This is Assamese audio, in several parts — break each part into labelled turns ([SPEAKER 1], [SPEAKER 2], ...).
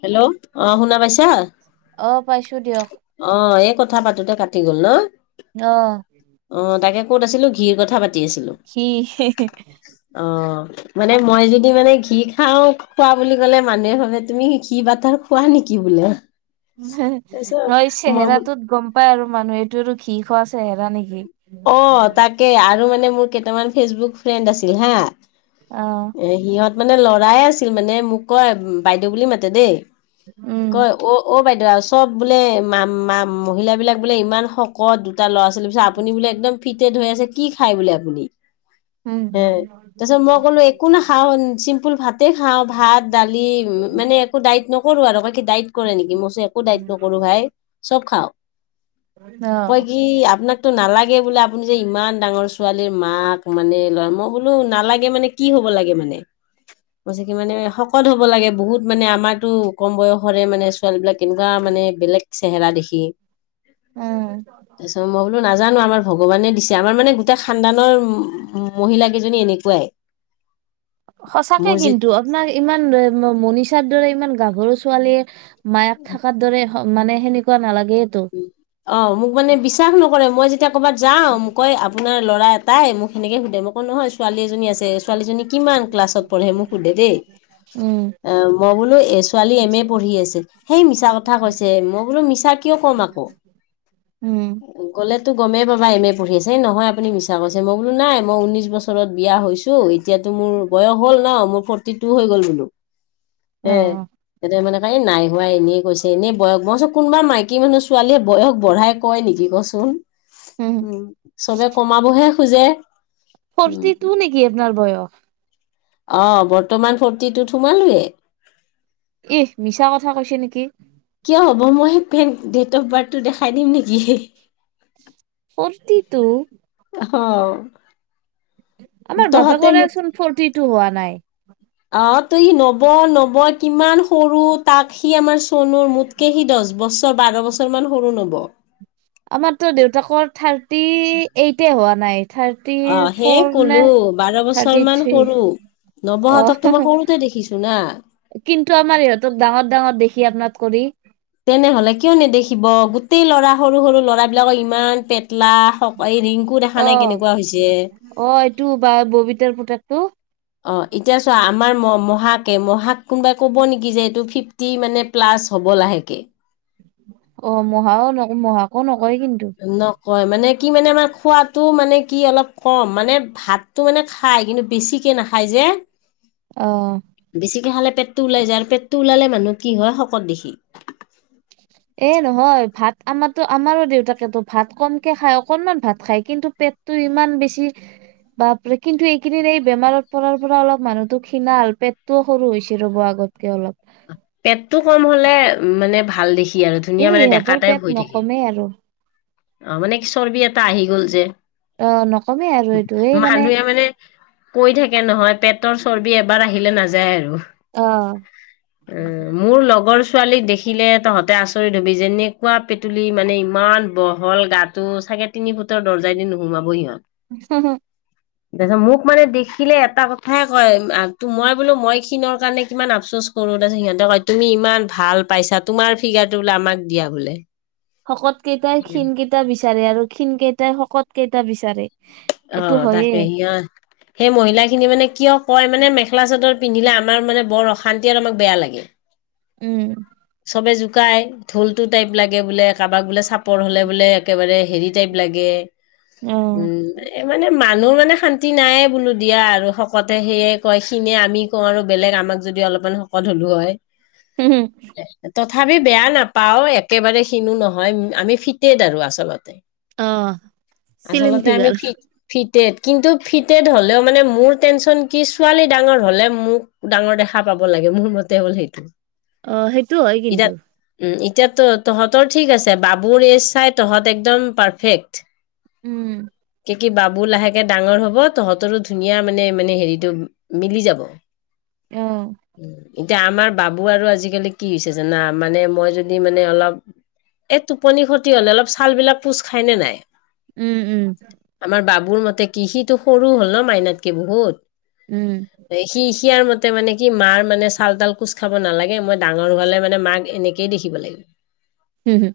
[SPEAKER 1] হেল্ল' অঁ শুনা পাইছা,
[SPEAKER 2] অ পাইছো দিয়ক
[SPEAKER 1] অঁ এই কথা কথা পাতোঁতে কাটি গ'ল ন।
[SPEAKER 2] অহ।
[SPEAKER 1] অ তাকে ক'ত আছিলো ঘিৰ কথা পাতি আছিলো
[SPEAKER 2] ঘি, হি হি
[SPEAKER 1] অ মানে মই যদি মানে ঘি খাও খোৱা বুলি ক'লে মানুহে ভাবে তুমি ঘি বাটাৰ খোৱা নেকি বোলে? তাৰপিছত
[SPEAKER 2] নহয়
[SPEAKER 1] মই বোলো
[SPEAKER 2] চেহেৰাটোত গম পাই আৰু মানুহে এইটোৱেটো আৰু ঘি খোৱা‌ চেহেৰা নেকি?
[SPEAKER 1] অঁ তাকে আৰু মানে ম মোৰ কেইটামান ফেচবুক ফ্ৰেন্ড আছিল হা
[SPEAKER 2] অ
[SPEAKER 1] এ সিহঁত মানে লৰাই আছিল মানে মোক কয়, বাইদেউ বুলি মাতে দেই।
[SPEAKER 2] উম
[SPEAKER 1] কয় অ' অ' বাইদেউ আছো চব বোলে মা মা মহিলাবিলাক বোলে ইমান শকত দুটা ল'ৰা ছোৱালীৰ পিছত আপুনি বোলে একদম ফিটেত হৈ আছে। কি খায় বোলে আপুনি?
[SPEAKER 2] উম
[SPEAKER 1] তাৰপিছত মই ক'লো একো নাখাওঁ চিম্পুল ভাতে খাওঁ ভাত দালি মানে একো ডাইট নকৰো আৰু বাকী দাইট কৰে নেকি মই কৈছো একো দাইট নকৰো ভাই চব খাওঁ।
[SPEAKER 2] অ
[SPEAKER 1] তই কি আপনাক টো নালাগে বোলে আপুনি যে ইমান ডাঙৰ ছোৱালীৰ মাক মানে, মই বোলো নালাগে মানে কি হব লাগে মানে কৈছে কি মানে শকত হব লাগে বহুত মানে আমাৰকো কম বয়সতে মানে ছোৱালীবিলাক কেনেকুৱা মানে বেলেগ চেহেৰা দেখি।
[SPEAKER 2] উম।
[SPEAKER 1] তাৰপিছত মই বোলো নাজানো আমাৰ ভগৱানে দিছে আমাৰ মানে গোটেই খানদানৰ মহিলা কেইজনী এনেকুৱাই।
[SPEAKER 2] সঁচাকে
[SPEAKER 1] মোৰ
[SPEAKER 2] কিন্তু
[SPEAKER 1] যে
[SPEAKER 2] আপোনাৰ ইমান মনিষা দৰে ইমান গাভৰু ছোৱালীয়ে মায়াক থকাৰ দৰে মানে সেনেকুৱা নালাগ
[SPEAKER 1] অ', মোক মানে বিশ্বাস নকৰে মই যে এতিয়া ক'বাত যাওঁ কৈ আপোনাৰ ল'ৰা তাই মোক সেনেকে সুধে মই কওঁ নহয় ছোৱালীজনী আছে। ছোৱালীজনী কিমান ক্লাছত পঢ়ে মোক সোধে দেই
[SPEAKER 2] উম
[SPEAKER 1] অ', মই বোলো এ ছোৱালী এম এ পঢ়ি আছে সেই মিছা কথা কৈছে মই বোলো মিছা কিয় কম আকৌ,
[SPEAKER 2] উম
[SPEAKER 1] গ'লে ত গমেই পাবাম এম এ পঢ়িছে, নহয় আপুনি মি ডাঙৰ যে, নাই মই ঊন্নিছ বছৰত বিয়া হৈছো এ এতিয়াতো মোৰ বয়স হ'ল ন' মোৰ ফৰটি মোৰ হৈ গ'ল বোলো। সে
[SPEAKER 2] অ
[SPEAKER 1] এতিয়া মানে নাই হোৱাই এনেই কৈছে, এনে বয়স মই কোনোবা মাই বাকী মানুহ ছোৱালীয়ে বয়স বঢ়াই কয় নেকি কচোন। উম, চবে কমাবহে খোজে উম
[SPEAKER 2] ফৰ্তি তু নেকি আপোনাৰ বয়স?
[SPEAKER 1] অ', বৰ্তমান ফ'ৰ্তিটুত সোমালোৱে।
[SPEAKER 2] ইহ মিছা কথা কৈছে নেকি?
[SPEAKER 1] কিয় হ'ব মই হেন ডেট অফ বাৰ্থটো দেখাই দিম নেকি?
[SPEAKER 2] Forty two.
[SPEAKER 1] অ'।
[SPEAKER 2] আমাৰ বাপা
[SPEAKER 1] তহঁতে
[SPEAKER 2] কৰে
[SPEAKER 1] মোক
[SPEAKER 2] ছোন ফটি টো হোৱা নাই।
[SPEAKER 1] অ', তই নব নব কিমান সৰু তাক সি আমাৰ চনুৰ মোতকে সি দছ বছ ৰ বাৰ বছৰ মান সৰু নব।
[SPEAKER 2] সি এইটে হোৱা নাই। থাৰ্টি
[SPEAKER 1] অ সেই
[SPEAKER 2] ফ'ৰ নে
[SPEAKER 1] কলো বাৰ বছৰ
[SPEAKER 2] থাৰ্টি
[SPEAKER 1] মান
[SPEAKER 2] থ্ৰী
[SPEAKER 1] সৰু নৱহঁতক তোমাৰ
[SPEAKER 2] অ',
[SPEAKER 1] সৰুতে দেখিছো না
[SPEAKER 2] কিন্তু আমাৰ ইহঁতক ডাঙৰ, ডাঙৰ দেখ কি আপনাত কৰি
[SPEAKER 1] তেনেহলে কিয় নেদেখিব গোটেই ল'ৰা সৰু সৰু ল'ৰাবিলাক ইমান পেট তলা, এই ৰিংকু দেখা
[SPEAKER 2] অ
[SPEAKER 1] নাই কেনেকুৱা হৈছে।
[SPEAKER 2] টো
[SPEAKER 1] অ', এতিয়া চোৱা আমাৰ ম মহাকে-মহাকে কোনোবাই ক'ব নেকি যে এইটো ফিফটি মানে প্লাছ হব লাহেকে।
[SPEAKER 2] অ', মহাও ন মহাকো নক হয় কিন্তু।
[SPEAKER 1] কয় মানে কি মানে আমাৰ খোৱাটো মানে কি অলপ কম মানে ভাতটো মানে খাই কিন্তু বেছিকে নাখায় যে।
[SPEAKER 2] অ
[SPEAKER 1] বেছিকে খালে পেটটো উলাই যায় আৰু পেটটো ওলালে মানুহ কি হয় শকত দেখি।
[SPEAKER 2] এ নহয় ভাত আমাৰতো আমাৰো দেউতাকেতো ভাত কমকে খাই অকনমান ভাত খাই কিন্তু পেটটো ইমান বেছি, বাপৰে কিন্তু এইখিনি এই বেমাৰত পৰাৰ পৰা অলপ মানুহতো ক্ষীনাল হল পেটটোও সৰু হৈছে ৰ'ব আগতকে অলপ।
[SPEAKER 1] পেটটো কম হ'লে মানে ভাল দেখি। কি আৰু ধুনীয়া
[SPEAKER 2] এই
[SPEAKER 1] মানে ডেকা
[SPEAKER 2] ইহঁতৰ
[SPEAKER 1] টাইপ
[SPEAKER 2] পেট
[SPEAKER 1] হৈ থাকে।
[SPEAKER 2] নকমেই আৰু
[SPEAKER 1] অ', মানে চৰ্বি এটা আহি গ'ল যে।
[SPEAKER 2] অ নকমেই আৰু এইটো এই
[SPEAKER 1] মানুহে মানে, কৈ থাকে নহয়। পেটৰ চৰ্বি এবাৰ আহিলে নাযায় আৰু।
[SPEAKER 2] অ',
[SPEAKER 1] এ মোৰ লগৰ ছোৱালীক দেখিলে তহঁতে আচৰিত হবি যেনেকুৱা পেটুলি মানে ইমান বহল গাটো চাগে তিনি ফুট তোৰ দৰজাই দি নোসোমাব সিহঁত। তাৰপাছত মোক মানে দেখিলে এটা কথাই কয় ত' মই বোলো মই খিনৰ কাৰণে কিমান আপচোচ কৰোঁ তাৰপিছত সিহঁতে ক তুমি ইমান ভাল পাইছা তোমাৰ ফিগাৰটো বোলে আমাক দিয়া বোলে।
[SPEAKER 2] শকত কেইটাই ক্ষীণ কেইটা বি তাৰে আৰু ক্ষীণ কেইটা শকত কেইটা বিচাৰে।
[SPEAKER 1] অ,
[SPEAKER 2] এইটো হয়ে
[SPEAKER 1] তাকে সিহ সেই মহিলা খিনি মানে কিয় কয় মানে মেখেলা চাদৰ পিন্ধিলে আমাৰ মানে বৰ অশান্তি আৰু আমাক বেয়া লাগে।
[SPEAKER 2] উম,
[SPEAKER 1] চবে জোকাই ঢোলটো টাইব লাগে বোলে কাবাক বোলে চাপ চাপৰ হ'লে বোলে একেবাৰে হেৰি টাইপ লাগে।
[SPEAKER 2] অ
[SPEAKER 1] উম, এ মানে মানুহ মানে মানে শান্তি নায়ে বোলো দিয়া আৰু শকতে সেয়ে কয় ক্ষীণে আমি কওঁ আৰু বেলেগ আমাক যদি অলপমান শকত হলো হয়
[SPEAKER 2] উম, হম।
[SPEAKER 1] তথাপি বেয়া নাপাওঁ একেবাৰে খিনো নহয় আমি ফিটেড আৰু আচলতে।
[SPEAKER 2] অ, চিলিম ফিগাৰ।
[SPEAKER 1] টেড কিন্তু ফিটেড হ'লেও মানে মোৰ টেনচন কি ছোৱালী ডাঙৰ হ'লে মোক ডাঙৰ দেখা পাব লাগে মোৰ মতে হ'ল সেইটো।
[SPEAKER 2] অ, সেইটো হয় কিন্তু।
[SPEAKER 1] এতিয়াটো তহঁতৰ ঠিক আছে, বাবুৰ এজ চাই তহঁত একদম পাৰফেক্ট।
[SPEAKER 2] উম।
[SPEAKER 1] কি কি বাবু লাহেকে ডাঙৰ হ'ব তহঁতৰো ধুনীয়া মানে মানে হেৰিটো মিলি যাব।
[SPEAKER 2] অ
[SPEAKER 1] উম। এতিয়া আমাৰ বাবু আৰু আজিকালি কি হৈছে জানা মানে মই যদি মানে অলপ এই টোপনি ক্ষতি হ'লে অলপ ছালবিলাক কোচ খাইনে নাই?
[SPEAKER 2] উম, উম।
[SPEAKER 1] মোৰ মতে কি সিটো সৰু হ'ল ন' মাইনাতকে বহুত।
[SPEAKER 2] উম
[SPEAKER 1] বেখিত। ইয়াৰ মতে মানে কি মাৰ মানে চাল তাল কোচ খাব নালাগে মই ডাঙৰ হোৱালে মানে মাক এনেকেই দেখিব লাগিব।
[SPEAKER 2] হম হম।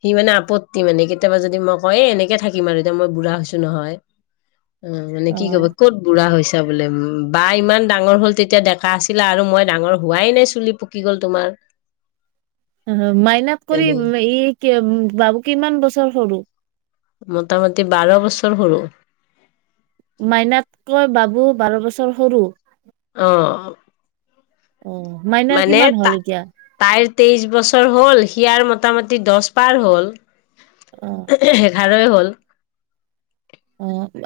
[SPEAKER 1] সি মানে আপত্তি মানে কেতিয়াবা যদি মই কয় এ এনেকে থাকিম আৰু এতিয়া মই বুঢ়া হৈছো নহয়। অ মানে কি ক'ব
[SPEAKER 2] হম
[SPEAKER 1] ক'ত বুঢ়া হৈছে। য়া বোলে উহ বা ইমান ডাঙৰ হ'ল তেতিয়া ডেকা আছিলা আৰু মই ডাঙৰ হোৱাই নাই চুলি পকিব কি গ'ল তোমাৰ।
[SPEAKER 2] ওহোঁ মাইনাক কৰি
[SPEAKER 1] এনে
[SPEAKER 2] এই কি ওম বাবু কিমান বছৰ সৰু।
[SPEAKER 1] মোটামটি বাৰ বছৰ সৰু।
[SPEAKER 2] মাইনাতকৈ বাবু বাৰ বছৰ সৰু।
[SPEAKER 1] অঁ।
[SPEAKER 2] অহ মাইনাৰ কিমান হ'ল এতিয়া?
[SPEAKER 1] তাইৰ তেইশ বছৰ হ'ল সিয়াৰ মোটামুটি দহ পাৰ হ'ল।
[SPEAKER 2] অ
[SPEAKER 1] সেইকাৰ ভালে হ'ল।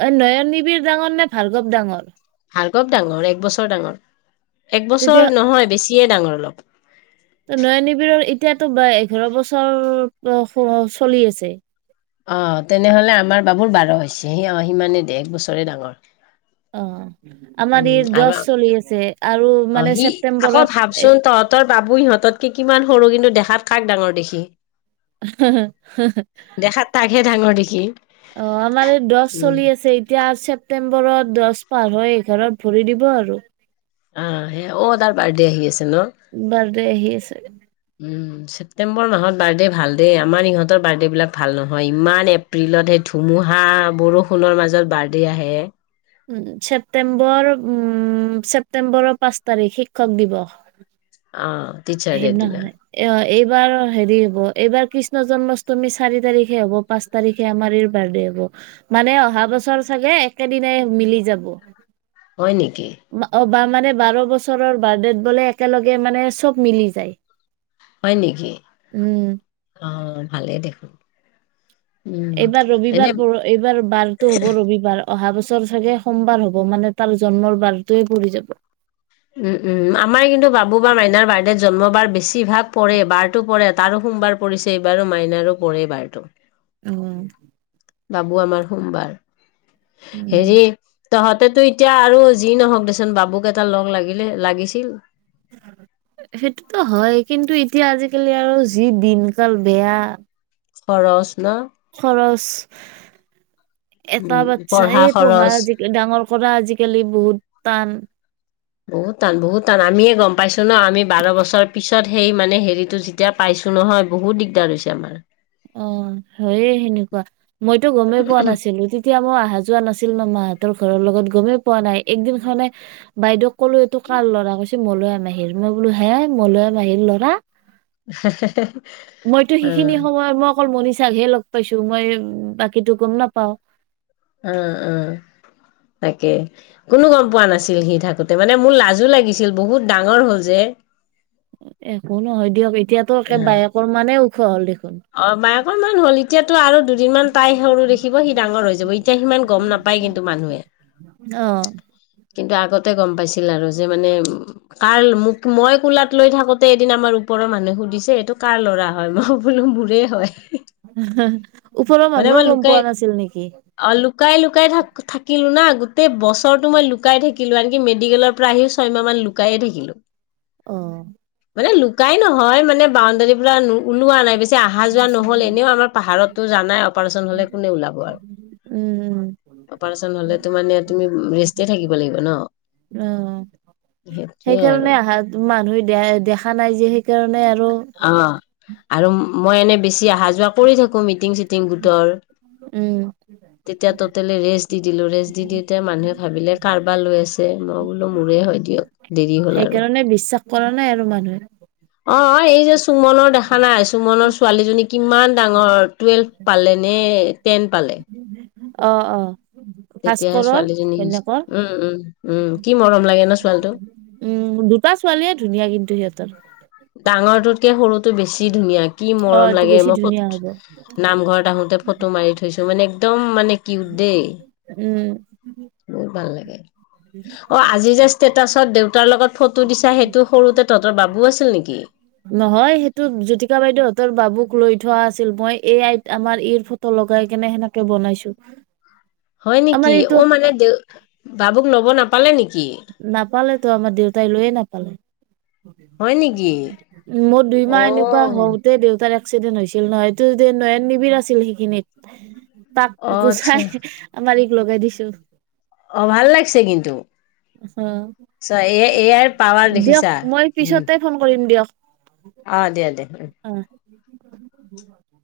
[SPEAKER 2] অই নয়ন নিবিৰ ডাঙৰ নে ভাৰ্গৱ ডাঙৰ?
[SPEAKER 1] ভাৰ্গৱ ডাঙৰ, এক বছৰ ডাঙৰ। এক বছৰ
[SPEAKER 2] তেতিয়া
[SPEAKER 1] নহয় বেছ ছিয়ে ডাঙৰ অলপ।
[SPEAKER 2] অ নয়ন নিবিৰৰ এতিয়াতো বা এঘাৰ বছৰৰ চলি আছে।
[SPEAKER 1] অহ তেনেহ'লে আমাৰ বাবুৰ বাৰ হৈছে অহ সিমানেই দেহ এক বছৰে ডাঙৰ।
[SPEAKER 2] অহ।
[SPEAKER 1] উম আৰু
[SPEAKER 2] আৰু
[SPEAKER 1] আ
[SPEAKER 2] মানে
[SPEAKER 1] সি আকৌ
[SPEAKER 2] ছেপ্তেম্বৰত
[SPEAKER 1] ভাবচোন তহঁতৰ বাবু সিহঁতত কি কিমান সৰু কিন্তু দেখাত কাক ডাঙৰ দেখি
[SPEAKER 2] হা‌ হা [unintelligible]
[SPEAKER 1] দেখাত তাকহে ডাঙৰ দেখি
[SPEAKER 2] অ আমাৰ এই দছ
[SPEAKER 1] উম
[SPEAKER 2] চলি আছে এতিয়া ছেপ্তেম্বৰ নৱেম্বৰ দহ বাৰ এঘাৰত ভৰি দিব আৰু
[SPEAKER 1] আহ সে অ তাৰ বাৰ্থডে আহি আছে ন
[SPEAKER 2] বাৰ্থডে দে আহি আছে
[SPEAKER 1] ছেপটেম্বৰ মাহত বাৰ্থডে ভাল দেই আমাৰ ইহঁতৰ বাৰ্থডে বিলাক ভাল নহয় ইমান এপ্ৰিলত সেই ধুমুহা বৰষুণৰ মাজত বাৰ্থডে আহে
[SPEAKER 2] উ ছেপ্তেম্বৰ উম ছেপ্তেম্বৰৰ পাঁচ তাৰিখ শিক্ষক দিৱস
[SPEAKER 1] অঁ
[SPEAKER 2] সেই দিনা হোৱা নাই অ এই এইবাৰ হেৰি হব এইবাৰ কৃষ্ণ জন্মাষ্টমী চাৰি তাৰিখে হব পাঁচ তাৰিখে আমাৰ বাৰ্থডে হব মানে অহা বছৰ চাগে একেদিনাই মিলি যাব
[SPEAKER 1] হয় নেকি
[SPEAKER 2] অ বা মানে বাৰ বছৰৰ বাৰ্থড বোলে একেলগে মানে মিলি যায়
[SPEAKER 1] হয় নেকি
[SPEAKER 2] উম
[SPEAKER 1] অ ভালেই দেখোন উম
[SPEAKER 2] এইবাৰ
[SPEAKER 1] এনে
[SPEAKER 2] ৰবিবাৰ পৰ এইবাৰ বাৰতটো হব ৰবিবাৰ অহা বছৰ চাগে সোমবাৰ হ'ব মানে তাৰ জন্মৰ বাৰটোৱে পৰি যাব অহ
[SPEAKER 1] উম উম আমাৰ কিন্তু বাবু বা মাইনাৰ বাৰ্থডেত জন্ম বাৰ বেছিভাগ পৰে বাৰটো পৰে তাৰো সোমবাৰ পৰিছে এইবাৰো মাইনাৰো পৰে বাৰটো
[SPEAKER 2] উম
[SPEAKER 1] বাবো আমাৰ সোমবাৰ
[SPEAKER 2] উম
[SPEAKER 1] হেৰি তহঁতেতো এতিয়া আৰু যি নহওক দেচোন বাবুক এটা লগ লাগে লাগিলে লাগিছিল
[SPEAKER 2] সেইটোতু হয় কিন্তু এতিয়া আজিকালি আৰু যি দিনকাল বেয়া
[SPEAKER 1] খৰচ ন
[SPEAKER 2] খৰচ এটা
[SPEAKER 1] উম,
[SPEAKER 2] বাচ্ছাই পঢ়া
[SPEAKER 1] খৰচ
[SPEAKER 2] ডাঙৰ কৰা আজিকালি বহুত তান
[SPEAKER 1] বহুত টান বহুত টান আমিয়ে গম পাইছো ন আমি বাৰ বছৰ পিছত সেই মানে হেৰিটো যেতিয়া পাইছো নহয় বহুত দিগদাৰ হৈছে আমাৰ
[SPEAKER 2] অ হয়ে সেনেকুৱা মইতো গমেই পোৱা নাছিলো তেতিয়া মই অহা যোৱা নাছিল না মাত তৰ ঘৰৰ লগত গমেই পোৱা নাই একদিন খনে বাইদেউক ক'লো এইটো কাৰ ল'ৰা কৈছে মলয় মাহীৰ মই বোলো হে মলয় মাহীৰ ল'ৰা
[SPEAKER 1] হেহ হেহ উম
[SPEAKER 2] সময় মই অকল মণীষা [unintelligible] লগ পাইছো মই বাকীটো গম নাপাও।
[SPEAKER 1] অ', অ তাকে। কোনো গম পোৱা নাছিল সি থাক গোতে মানে মোৰ লাজো লাগিছিল বহুত ডাঙৰ হ'ল যে-
[SPEAKER 2] একো নহয় দিয়ক এতিয়াতো একে বায়েকৰ মানে উখ ওখ হ'ল দেখ
[SPEAKER 1] অবায়েকৰ মান হল এতিয়াতো আৰু দুদিনমান তাই সৰু দেখিব সি ডাঙৰ হৈ যাব ইত এতিয়া সিমান গম নাপ পাই কিন্তু মানুহে।
[SPEAKER 2] অ
[SPEAKER 1] কিন্তু আগতে গম পাইছিল আৰু যে, মানে কাৰ মোক মই কোলাত লৈ থাকোতে এদিন আমাৰ ওপৰৰ মানুহে সুধিছে সেইটো কাৰ ল'ৰা হয় মই বোলো মোৰে হয়।
[SPEAKER 2] ওপৰৰ মানুহো গম পোৱা নাছিল নেকি?
[SPEAKER 1] লুকাই-লুকাই থাক থাকিলোঁ না, গোটেই বছৰটো মই লু লুকাই থাকিলোঁ আনকি মেডিকেলৰ পৰা আহি ছয় মাহ মান লুকায়ে থাকিলোঁ।
[SPEAKER 2] অ',
[SPEAKER 1] মানে লুকাই নহয় মানে বাউণ্ডাৰী পৰা ওলোৱা নাই। যে আহা যাৱা নহ'লে এনেও আমাৰ পহাৰততো জানাই অপাৰেশ্যন হ'লে কোনে ওলাব আৰু,
[SPEAKER 2] উম
[SPEAKER 1] অপাৰেশ্যন হ'লেতো মানে তুমি ৰেষ্টটে
[SPEAKER 2] উম,
[SPEAKER 1] সেইটোয়ে আৰু
[SPEAKER 2] সেইকাৰণে আহা মানুহে দে দেখা নাই যে সেইকাৰণে আৰু
[SPEAKER 1] অ আৰু মই এনে বেছি আহা যাৱা কৰি থাকোঁ মিটিং চিটিং গোটৰ।
[SPEAKER 2] উম
[SPEAKER 1] তেতিয়া টটেলি ৰেষ্ট দি দিলোঁ, ৰেষ্ট যিহেতু এতিয়া মানুহে ভাবিলে কাৰবা লৈ আহিছে মই বোলো মোৰে হয় দিয়ক। দেৰি হ'ল আৰু
[SPEAKER 2] সেইকাৰণে বিশ্বাস কৰা নাই আৰু মানুহে।
[SPEAKER 1] অ' এই যে সুমনৰ দেখা নাই সুমনৰ ছোৱালীজনী কিমান ডাঙৰ টুৱেল্ভ পালে নে টেন পালে।
[SPEAKER 2] অ' অ'।
[SPEAKER 1] তেতিয়াহে
[SPEAKER 2] ভাস্কৰৰ
[SPEAKER 1] ছোৱালীজনী নিছে।
[SPEAKER 2] ঘৈণীয়েকৰ
[SPEAKER 1] উম' উম' উম' কি মৰম লাগে ন ছোৱালীটো।
[SPEAKER 2] উম' দুটা ছোৱালীয়ে ধুনীয়া কিন্তু সিহঁতৰ তৰ।
[SPEAKER 1] ডাঙৰটোতকে সৰুটো বেছি ধুনীয়া। কি
[SPEAKER 2] অ
[SPEAKER 1] মৰম
[SPEAKER 2] এইটো
[SPEAKER 1] লাগে
[SPEAKER 2] বেছি ধুনীয়া হ'ব
[SPEAKER 1] মই নামঘৰত আহোঁতে। ফটো মাৰি থৈছোঁ, মানে একদম মানে কিউট দেই।
[SPEAKER 2] উম'।
[SPEAKER 1] বহুত ভাল লাগে। অ' আজি যে ষ্টেটাচত দেউতাৰ লগত ফটো দিছা, সেইটো সৰুতে তহতৰ বাবু আছিল নেকি? নেকি
[SPEAKER 2] নহয় সেইটো জ্যোতিকা বাইদেউহঁতৰ বাবুক লৈ থোৱা আছিল, মই এই আইত আমাৰ ইৰ ফটো লগাই কেনে সেনেকে বনাইছোঁ।
[SPEAKER 1] হয় নেকি অ' মানে দে বাবুক ল'ব নাপালে নে
[SPEAKER 2] নাপালেটো, আমাৰ দেউতাই লৈয়ে নাপালে।
[SPEAKER 1] হয় নেকি
[SPEAKER 2] মোৰ দুই
[SPEAKER 1] অ
[SPEAKER 2] মাহ এনেকুৱা হওঁতে দেউতাৰে এক্সিডেণ্ট হৈছিল নহয়, সেইটো নয়ন নিবিৰ আছিল সিখিনিত।
[SPEAKER 1] অ
[SPEAKER 2] তাক
[SPEAKER 1] আচ্ছা
[SPEAKER 2] গোচাই আমাৰ লগাই দিছো।
[SPEAKER 1] অ', ভাল লাগিছে কিন্তু।
[SPEAKER 2] অ',
[SPEAKER 1] চ এ এয়াৰ পাৱাৰ
[SPEAKER 2] দিয়ক
[SPEAKER 1] দেখিছা
[SPEAKER 2] মই
[SPEAKER 1] উম
[SPEAKER 2] পিছতে ফোন কৰিম দিয়ক।
[SPEAKER 1] অ', দিয়া, দিয়া উম।
[SPEAKER 2] [inaudible]